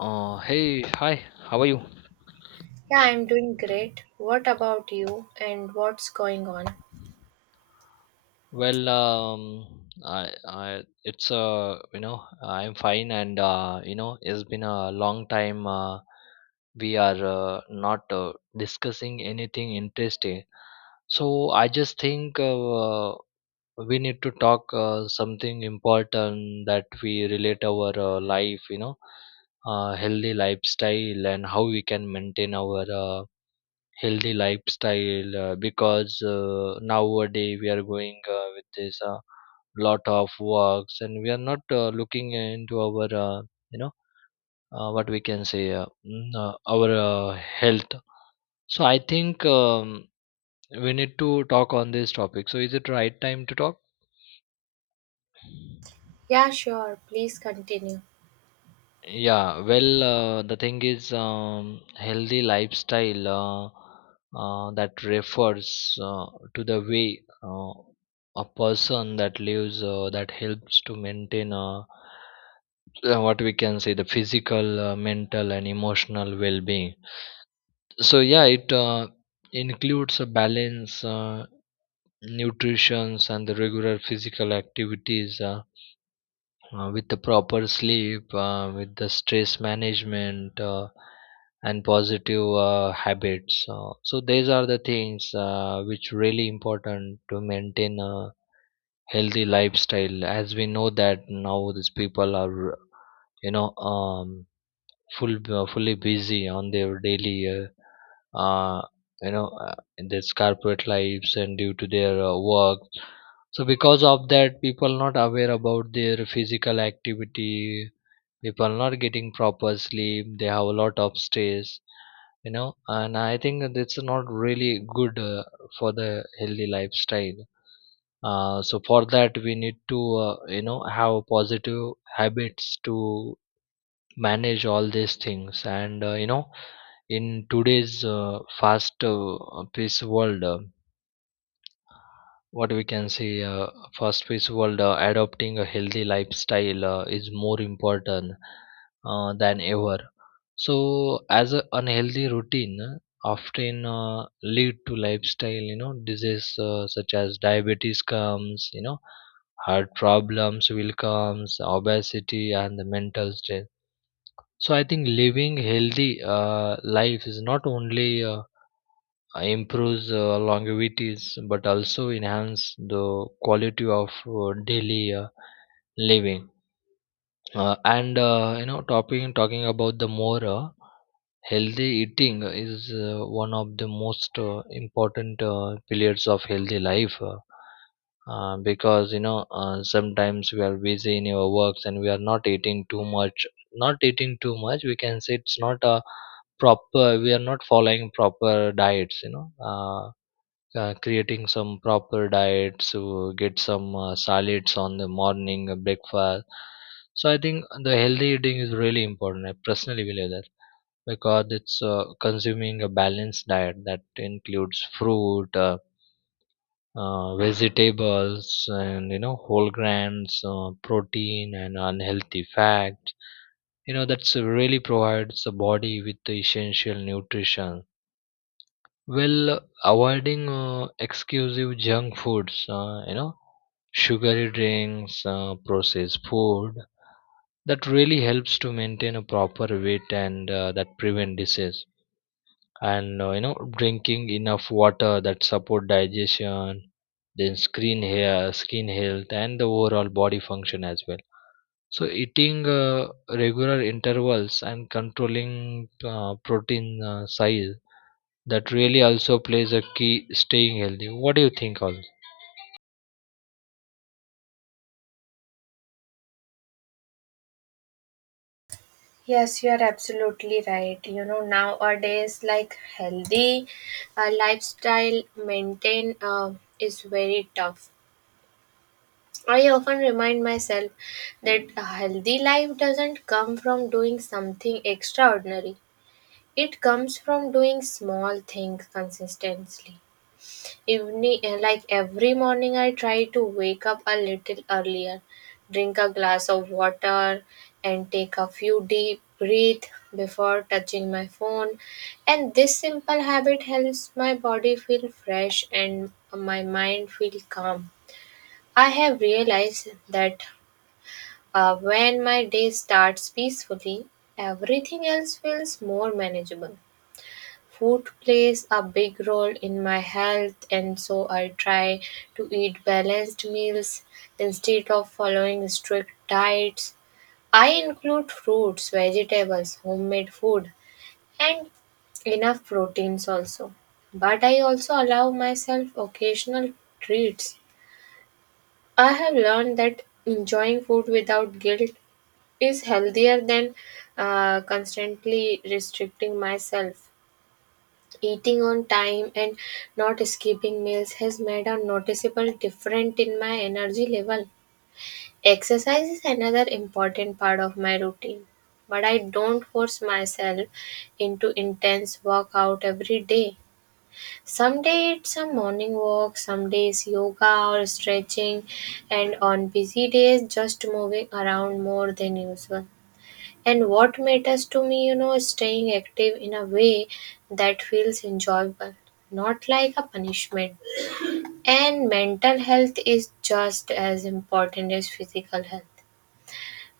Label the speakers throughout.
Speaker 1: Hey, hi, how are you?
Speaker 2: Yeah, I'm doing great. What about you and what's going on?
Speaker 1: Well, I it's I'm fine, and it's been a long time. We are not discussing anything interesting, so I just think we need to talk something important that we relate our life, healthy lifestyle, and how we can maintain our healthy lifestyle, because nowadays we are going with this lot of works, and we are not looking into our you know what we can say, our health. So I think we need to talk on this topic. So is it right time to talk?
Speaker 2: Yeah, sure. Please continue.
Speaker 1: Yeah, well, the thing is, healthy lifestyle, that refers to the way a person that lives that helps to maintain, what we can say, the physical, mental, and emotional well-being. So yeah, it includes a balance, nutrition, and the regular physical activities. With the proper sleep, with the stress management, and positive habits. So these are the things which really important to maintain a healthy lifestyle. As we know that now these people are, you know, um, fully busy on their daily. Uh, in this corporate lives and due to their work. So because of that, people not aware about their physical activity. People are not getting proper sleep. They have a lot of stress, and I think that it's not really good for the healthy lifestyle. So for that, we need to have positive habits to manage all these things. And in today's fast pace world, what we can say, fast paced world, adopting a healthy lifestyle is more important than ever. So, as a unhealthy routine often lead to lifestyle, disease such as diabetes comes, heart problems will comes, obesity, and the mental stress. So, I think living healthy life is not only improves longevities, but also enhance the quality of daily living. Talking about the more. Healthy eating is one of the most important pillars of healthy life, because sometimes we are busy in our works and we are not eating too much. Not eating too much, we can say it's not a proper, we are not following proper diets, creating some proper diets to get some solids on the morning breakfast. So I think the healthy eating is really important. I personally believe that, because it's consuming a balanced diet that includes fruit, vegetables, and whole grains, protein, and unhealthy fat, that's really provides the body with the essential nutrition, well avoiding exclusive junk foods, sugary drinks, processed food, that really helps to maintain a proper weight and that prevent disease. And drinking enough water that support digestion, then skin, hair, skin health, and the overall body function as well. So eating regular intervals and controlling protein size, that really also plays a key staying healthy. What do you think all?
Speaker 2: Yes, you are absolutely right. You know, nowadays, like healthy lifestyle maintain is very tough. I often remind myself that a healthy life doesn't come from doing something extraordinary. It comes from doing small things consistently. Like every morning, I try to wake up a little earlier, drink a glass of water, and take a few deep breaths before touching my phone. And this simple habit helps my body feel fresh and my mind feel calm. I have realized that when my day starts peacefully, everything else feels more manageable. Food plays a big role in my health, and so I try to eat balanced meals instead of following strict diets. I include fruits, vegetables, homemade food, and enough proteins also. But I also allow myself occasional treats. I have learned that enjoying food without guilt is healthier than constantly restricting myself. Eating on time and not skipping meals has made a noticeable difference in my energy level. Exercise is another important part of my routine, but I don't force myself into intense workout every day. Some day it's a morning walk, some days yoga or stretching, and on busy days just moving around more than usual. And what matters to me, you know, is staying active in a way that feels enjoyable, not like a punishment. And mental health is just as important as physical health.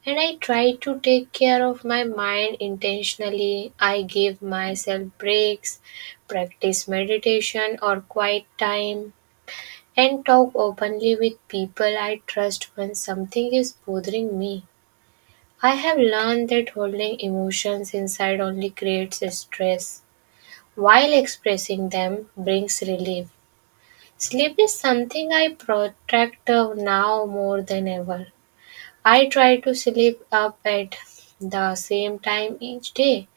Speaker 2: And I try to take care of my mind intentionally. I give myself breaks, practice meditation or quiet time, and talk openly with people I trust when something is bothering me. I have learned that holding emotions inside only creates stress, while expressing them brings relief. Sleep is something I protect now more than ever. I try to sleep up at the same time each day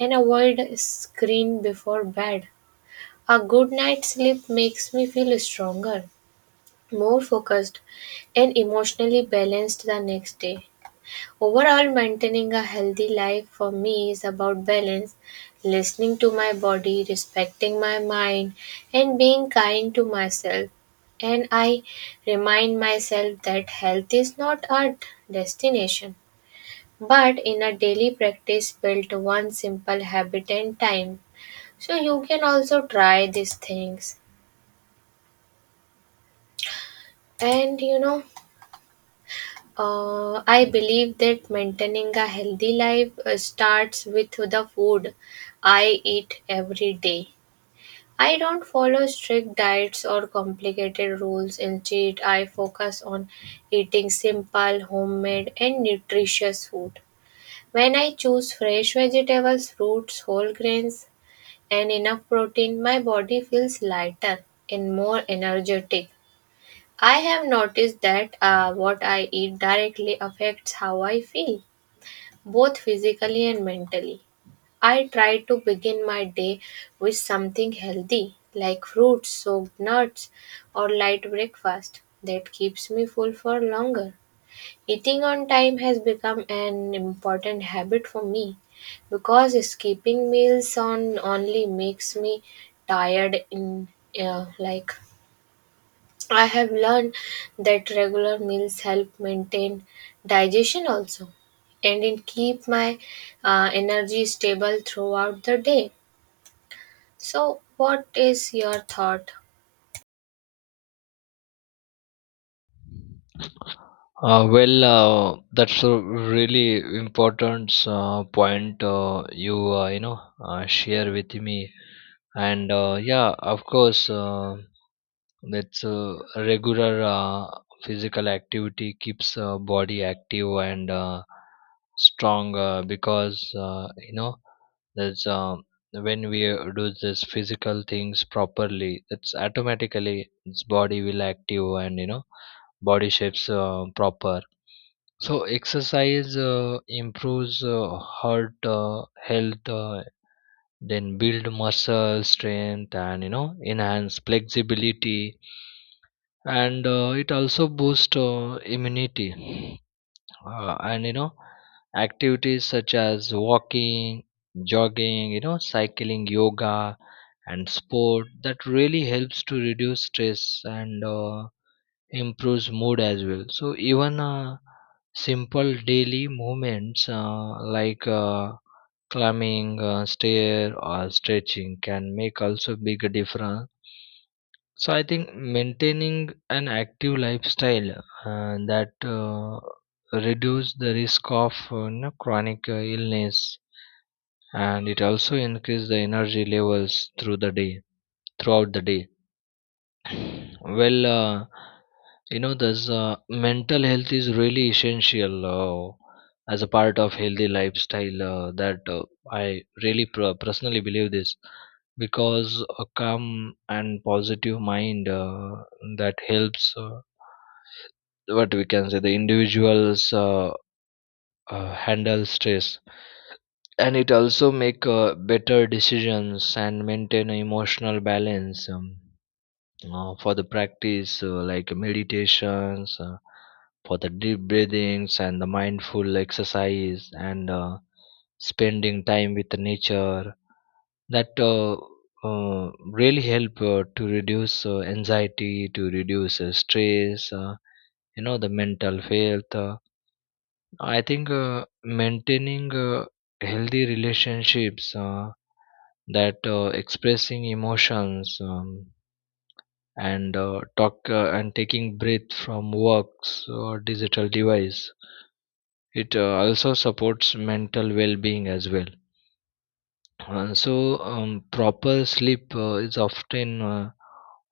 Speaker 2: and avoid screen before bed. A good night's sleep makes me feel stronger, more focused, and emotionally balanced the next day. Overall, maintaining a healthy life for me is about balance, listening to my body, respecting my mind, and being kind to myself. And I remind myself that health is not a destination, but in a daily practice built one simple habit and time. So you can also try these things. And I believe that maintaining a healthy life starts with the food I eat every day. I don't follow strict diets or complicated rules. Instead, I focus on eating simple, homemade, and nutritious food. When I choose fresh vegetables, fruits, whole grains, and enough protein, my body feels lighter and more energetic. I have noticed that what I eat directly affects how I feel, both physically and mentally. I try to begin my day with something healthy, like fruits, soaked nuts, or light breakfast. That keeps me full for longer. Eating on time has become an important habit for me because skipping meals on only makes me tired in uh, like I have learned that regular meals help maintain digestion also, and it keep my energy stable throughout the day. So, what is your thought?
Speaker 1: Well, that's a really important point you you know share with me, and yeah, of course, that's regular physical activity keeps body active and strong, because that's, when we do this physical things properly, that's automatically its body will active, and body shapes proper. So exercise improves heart health, then build muscle strength and enhance flexibility. And it also boosts immunity. And activities such as walking, jogging, cycling, yoga, and sport, that really helps to reduce stress and improves mood as well. So even simple daily movements like climbing stair or stretching can make also big difference. So I think maintaining an active lifestyle that reduce the risk of chronic illness, and it also increase the energy levels through the day, throughout the day. Well, this mental health is really essential as a part of healthy lifestyle. That I really personally believe this, because a calm and positive mind that helps what we can say the individuals handle stress, and it also make better decisions and maintain emotional balance. For the practice like meditations, for the deep breathings and the mindful exercise, and spending time with the nature, that really help to reduce anxiety, to reduce stress. The mental health, I think maintaining healthy relationships, that expressing emotions, and talk, and taking breath from works or digital device, it also supports mental well-being as well. Uh, so Proper sleep is often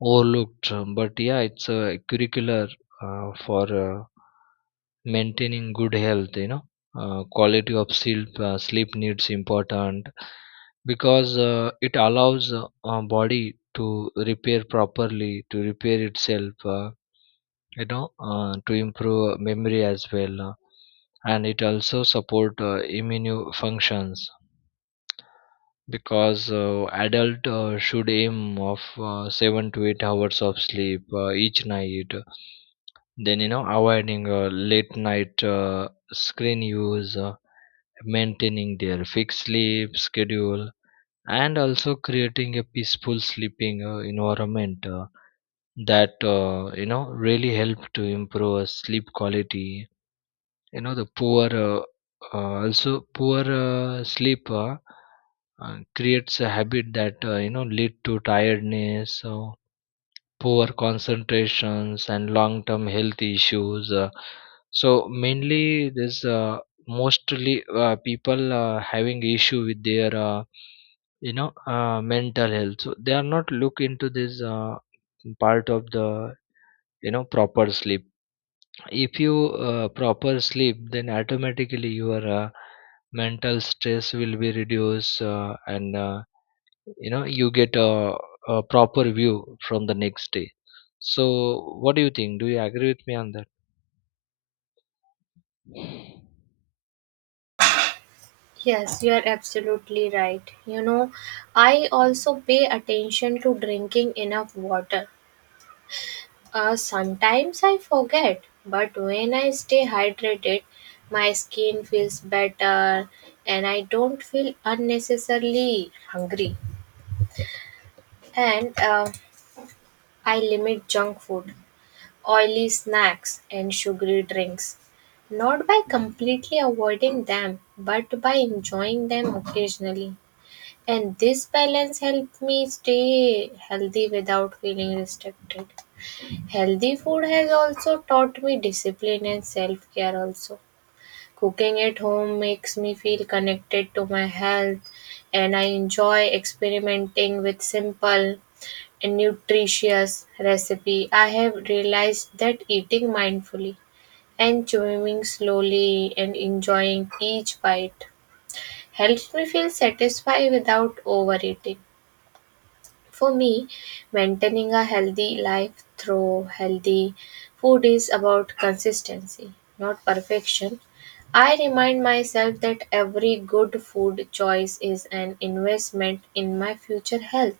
Speaker 1: overlooked, but yeah it's a curricular for maintaining good health. Quality of sleep, sleep needs important, because it allows body to repair properly, to repair itself, to improve memory as well, and it also support immune functions, because adult should aim of 7 to 8 hours of sleep each night. Then avoiding late night screen use, maintaining their fixed sleep schedule, and also creating a peaceful sleeping environment, that you know really help to improve sleep quality. The poor, also poor sleep creates a habit that lead to tiredness, so poor concentrations and long term health issues. So mainly this Mostly people having issue with their mental health, so they are not look into this part of the proper sleep. If you proper sleep, then automatically your mental stress will be reduced, and you know you get a proper view from the next day. So, what do you think? Do you agree with me on that?
Speaker 2: Yes, you are absolutely right. You know, I also pay attention to drinking enough water. Sometimes I forget, but when I stay hydrated, my skin feels better and I don't feel unnecessarily hungry. And I limit junk food, oily snacks, and sugary drinks. Not by completely avoiding them, but by enjoying them occasionally. And this balance helped me stay healthy without feeling restricted. Healthy food has also taught me discipline and self care, also. Cooking at home makes me feel connected to my health, and I enjoy experimenting with simple nutritious recipe. I have realized that eating mindfully and chewing slowly and enjoying each bite helps me feel satisfied without overeating. For me, maintaining a healthy life through healthy food is about consistency, not perfection. I remind myself that every good food choice is an investment in my future health.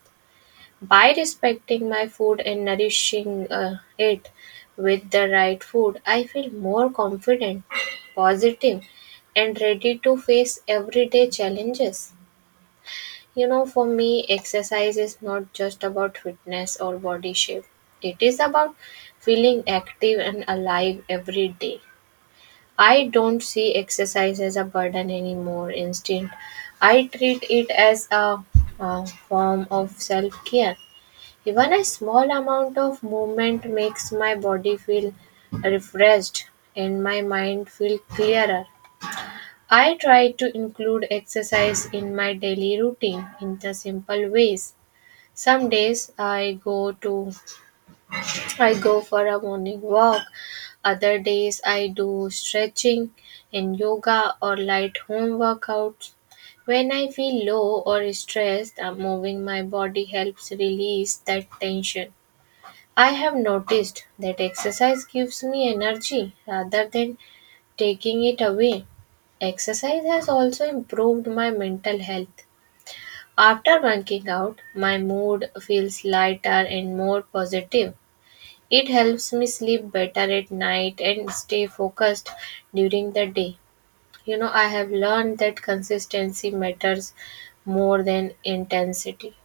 Speaker 2: By respecting my food and nourishing it with the right food, I feel more confident, positive, and ready to face everyday challenges. You know, for me, exercise is not just about fitness or body shape, it is about feeling active and alive every day. I don't see exercise as a burden anymore. Instead, I treat it as a form of self care. Even a small amount of movement makes my body feel refreshed and my mind feel clearer. I try to include exercise in my daily routine in the simple ways. Some days I go for a morning walk. Other days I do stretching and yoga or light home workouts. When I feel low or stressed, moving my body helps release that tension. I have noticed that exercise gives me energy rather than taking it away. Exercise has also improved my mental health. After working out, my mood feels lighter and more positive. It helps me sleep better at night and stay focused during the day. You know, I have learned that consistency matters more than intensity.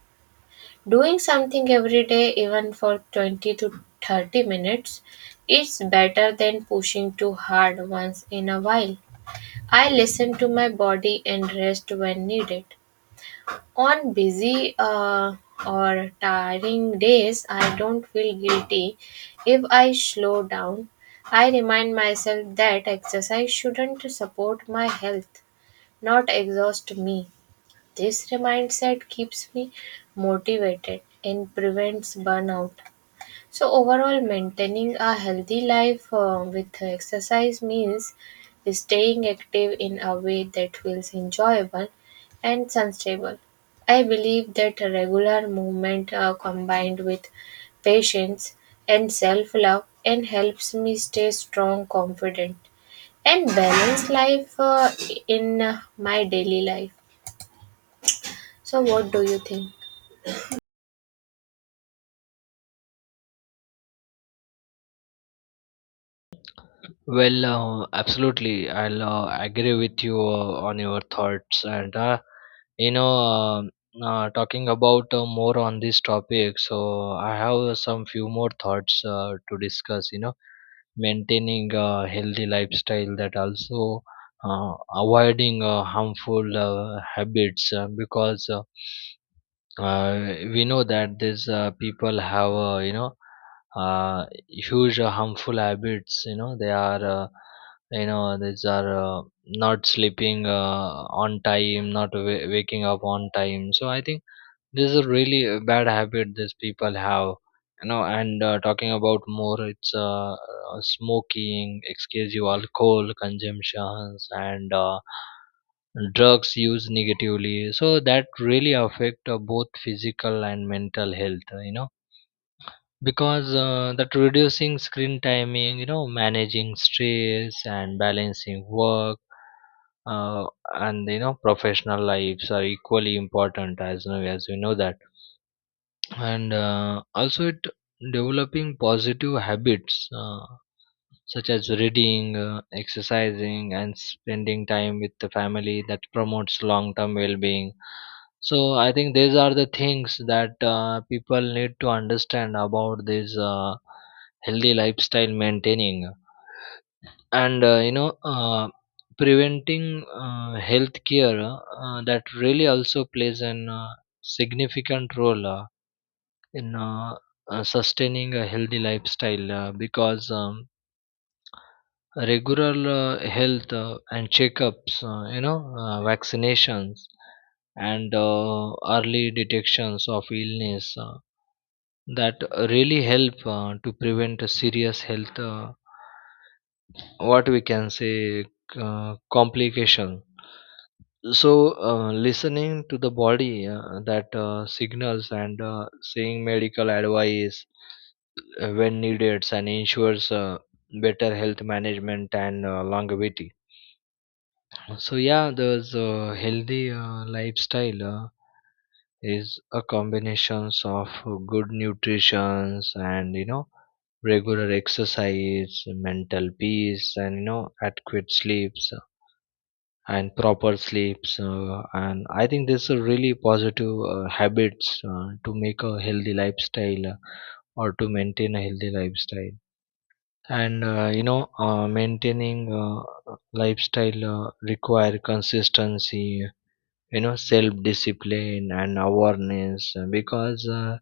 Speaker 2: Doing something every day, even for 20 to 30 minutes, is better than pushing too hard once in a while. I listen to my body and rest when needed. On busy or tiring days, I don't feel guilty if I slow down. I remind myself that exercise shouldn't support my health, not exhaust me. This mindset keeps me motivated and prevents burnout. So, overall, maintaining a healthy life with exercise means staying active in a way that feels enjoyable and sustainable. I believe that regular movement combined with patience and self love and helps me stay strong, confident, and balanced life in my daily life. So, what do you think?
Speaker 1: Well, absolutely. I'll agree with you on your thoughts. And, you know, um talking about more on this topic, so I have some few more thoughts to discuss, maintaining a healthy lifestyle, that also avoiding harmful habits, because we know that these people have, huge harmful habits. They are, these are not sleeping on time, not waking up on time. So I think this is a really bad habit these people have. And talking about more, it's smoking, excessive alcohol consumptions, and drugs use negatively, so that really affect both physical and mental health. Because that reducing screen timing, managing stress, and balancing work, uh, and you know professional lives are equally important, as know as we know that. And also it developing positive habits, such as reading, exercising, and spending time with the family, that promotes long term well being. So, I think these are the things that people need to understand about this healthy lifestyle maintaining, and preventing health care, that really also plays an significant role in, sustaining a healthy lifestyle, because regular health and checkups, vaccinations, and early detections of illness, that really help to prevent a serious health, what we can say, complication. So listening to the body, that signals, and seeing medical advice when needed, and ensures better health management and longevity. So yeah, there's a healthy lifestyle is a combinations of good nutritions, and regular exercise, mental peace, and adequate sleeps and proper sleeps. And I think this are really positive habits to make a healthy lifestyle or to maintain a healthy lifestyle. And maintaining lifestyle require consistency, you know, self discipline and awareness, because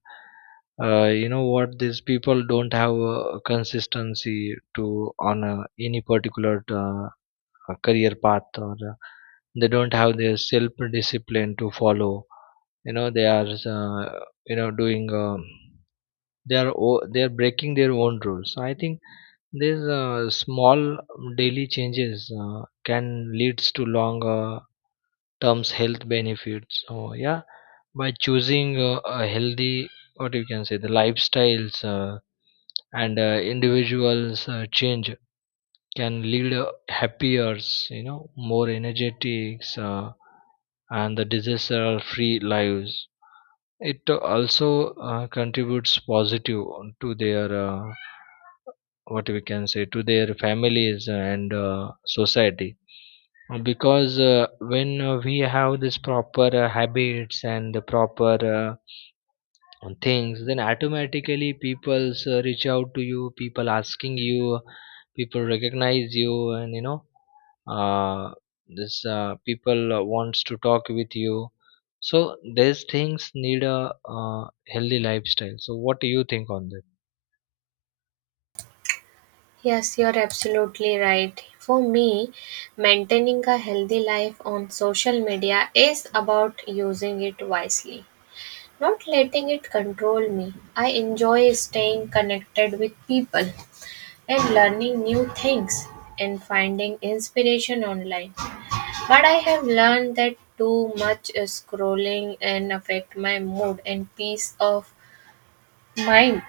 Speaker 1: you know what, these people don't have a consistency to on any particular a career path, or they don't have their self discipline to follow. You know, they are uh, doing, they are they are breaking their own rules. So I think these small daily changes can leads to longer terms health benefits. So yeah, by choosing a healthy, what you can say, the lifestyles, and individuals change can lead happier, you know, more energetics, and the disaster free lives. It also contributes positive to their, what we can say, to their families and society. Because when we have this proper habits and the proper on things, then automatically people reach out to you, people asking you, people recognize you, and you know, uh, this people wants to talk with you. So these things need a uh, healthy lifestyle. So what do you think on that?
Speaker 2: Yes, you're absolutely right. For me, maintaining a healthy life on social media is about using it wisely, not letting it control me. I enjoy staying connected with people and learning new things and finding inspiration online. But I have learned that too much scrolling can affect my mood and peace of mind.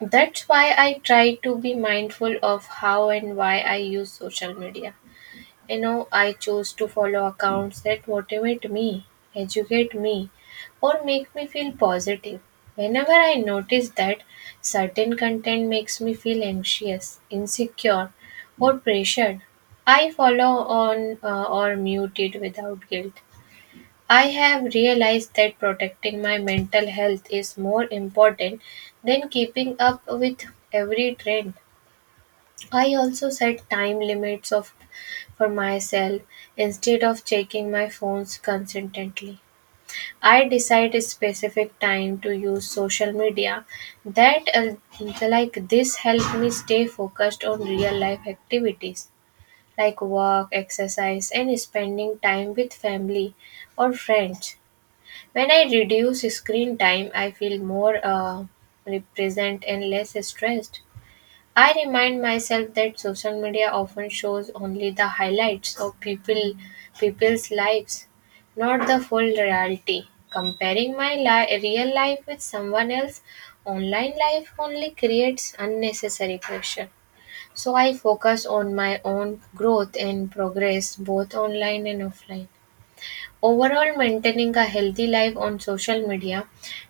Speaker 2: That's why I try to be mindful of how and why I use social media. You know, I choose to follow accounts that motivate me, educate me, or make me feel positive. Whenever I notice that certain content makes me feel anxious, insecure, or pressured, I follow on or mute it without guilt. I have realized that protecting my mental health is more important than keeping up with every trend. I also set time limits of for myself instead of checking my phones constantly. I decide a specific time to use social media. That like This help me stay focused on real life activities like work, exercise, and spending time with family or friends. When I reduce screen time, I feel more represent and less stressed. I remind myself that social media often shows only the highlights of people's lives, not the full reality. Comparing my real life with someone else's online life only creates unnecessary pressure. So I focus on my own growth and progress both online and offline. Overall, maintaining a healthy life on social media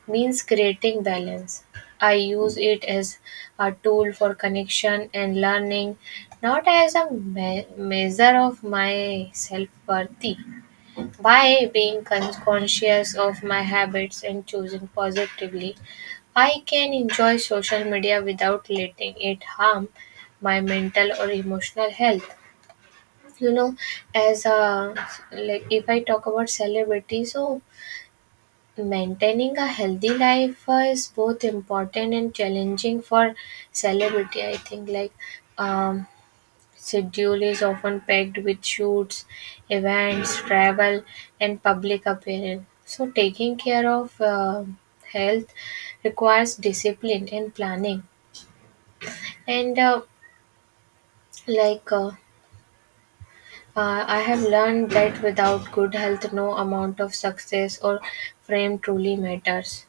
Speaker 2: means creating balance. I use it as a tool for connection and learning, not as a measure of my self worth. By being conscious of my habits and choosing positively, I can enjoy social media without letting it harm my mental or emotional health. You know, as a, like, if I talk about celebrity, so maintaining a healthy life is both important and challenging for celebrity. I think, like, um schedule is often packed with shoots, events, travel, and public appearance. So taking care of health requires discipline and planning, and like uh, I have learned that without good health, no amount of success or fame truly matters.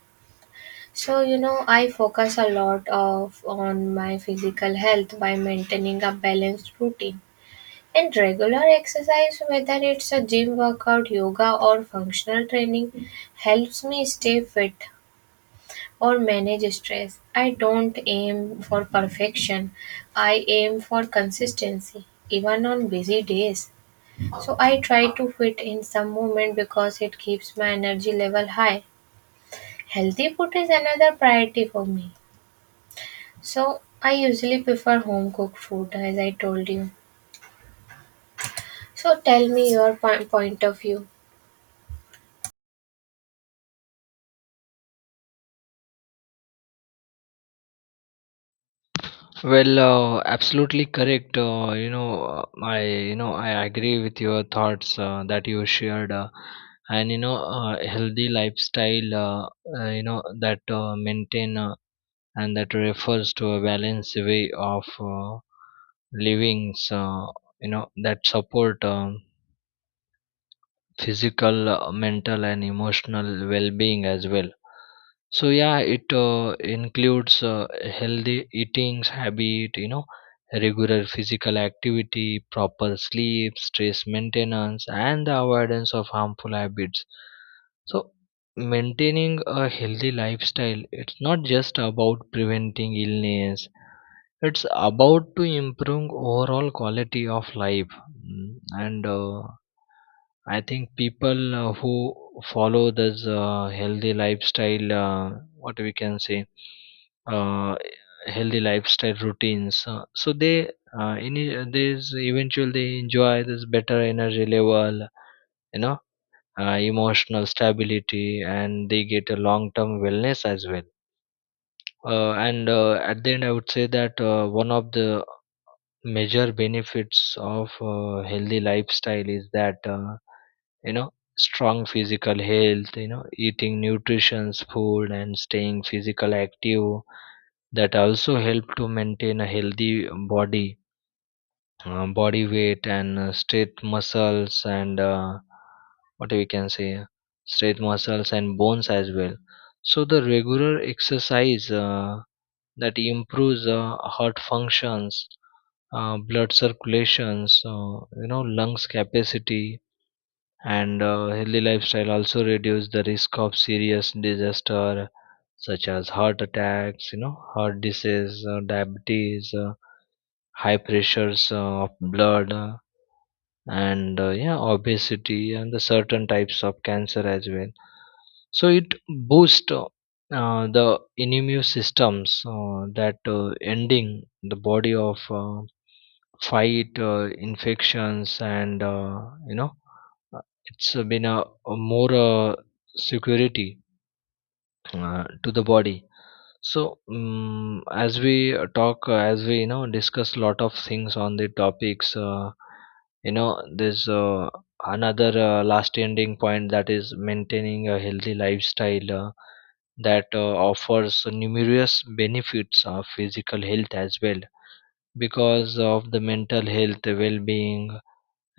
Speaker 2: So, you know, I focus a lot of on my physical health by maintaining a balanced routine and regular exercise, whether it's a gym workout, yoga, or functional training, helps me stay fit or manage stress. I don't aim for perfection, I aim for consistency, even on busy days. So I try to fit in some movement because it keeps my energy level high. Healthy food is another priority for me. So I usually prefer home cooked food as I told you. So tell me your point of view.
Speaker 1: Well, absolutely correct, I you know, I agree with your thoughts that you shared, and you know healthy lifestyle, you know that maintain, and that refers to a balanced way of living. So you know that support, physical, mental and emotional well-being as well. So yeah, it includes healthy eating habit, you know, regular physical activity, proper sleep, stress maintenance and the avoidance of harmful habits. So maintaining a healthy lifestyle, it's not just about preventing illness, it's about to improve overall quality of life. Mm, and I think people who follow this healthy lifestyle, what we can say, uh, healthy lifestyle routines, so they in they eventually they enjoy this better energy level, you know, emotional stability, and they get a long term wellness as well. And at the end I would say that, one of the major benefits of healthy lifestyle is that, you know, strong physical health, you know, eating nutritious food and staying physical active, that also help to maintain a healthy body, body weight and straight muscles and what we can say, straight muscles and bones as well. So the regular exercise, that improves heart functions, blood circulations, you know, lungs capacity, and healthy lifestyle also reduce the risk of serious disaster such as heart attacks, you know, heart disease, diabetes, high pressures of blood, and yeah, obesity, and the certain types of cancer as well. So it boosts, the immune systems that ending the body of fight infections, and you know, it's been a more security to the body. So as we, you know, discuss a lot of things on the topics, you know, there's another last ending point, that is maintaining a healthy lifestyle, that offers numerous benefits of physical health as well, because of the mental health well-being,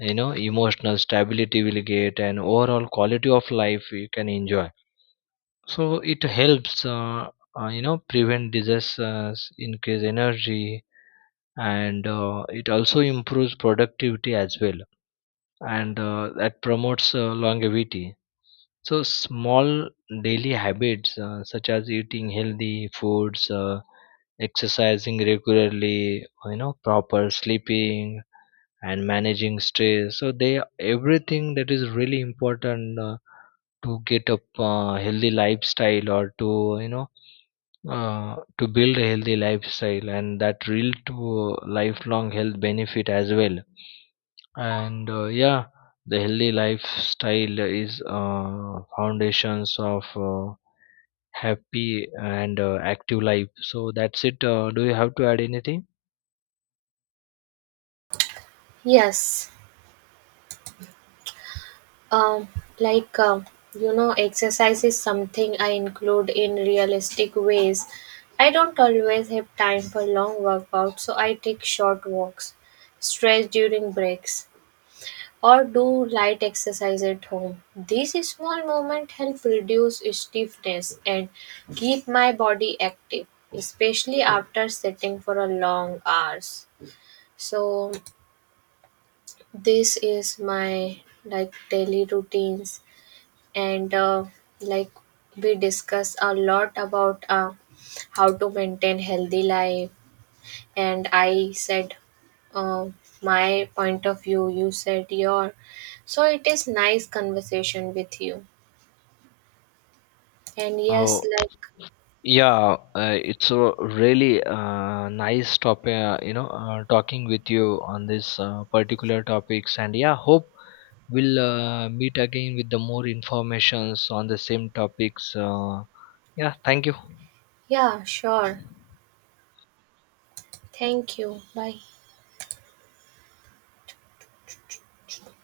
Speaker 1: you know, emotional stability will get, and overall quality of life you can enjoy. So it helps you know, prevent disasters, increase energy, and it also improves productivity as well, and that promotes longevity. So small daily habits such as eating healthy foods, exercising regularly, you know, proper sleeping, and managing stress, so they everything that is really important to get a healthy lifestyle, or to, you know, to build a healthy lifestyle, and that real to lifelong health benefit as well. And yeah, the healthy lifestyle is foundations of happy and active life. So that's it. Do you have to add anything?
Speaker 2: Yes, um, like um, you know, exercise is something I include in realistic ways. I don't always have time for long workouts, so I take short walks, stretch during breaks, or do light exercise at home. These small movements help reduce stiffness and keep my body active, especially after sitting for a long hours. So this is my like daily routines and like we discuss a lot about how to maintain healthy life and I said uh, my point of view, you said your. So it is nice conversation with you. And yes,
Speaker 1: Oh,
Speaker 2: like,
Speaker 1: yeah, it's a really nice topic, talking with you on this particular topics. And yeah, hope we'll meet again with the more informations on the same topics. Yeah, thank you.
Speaker 2: yeah, sure. Thank you. Bye.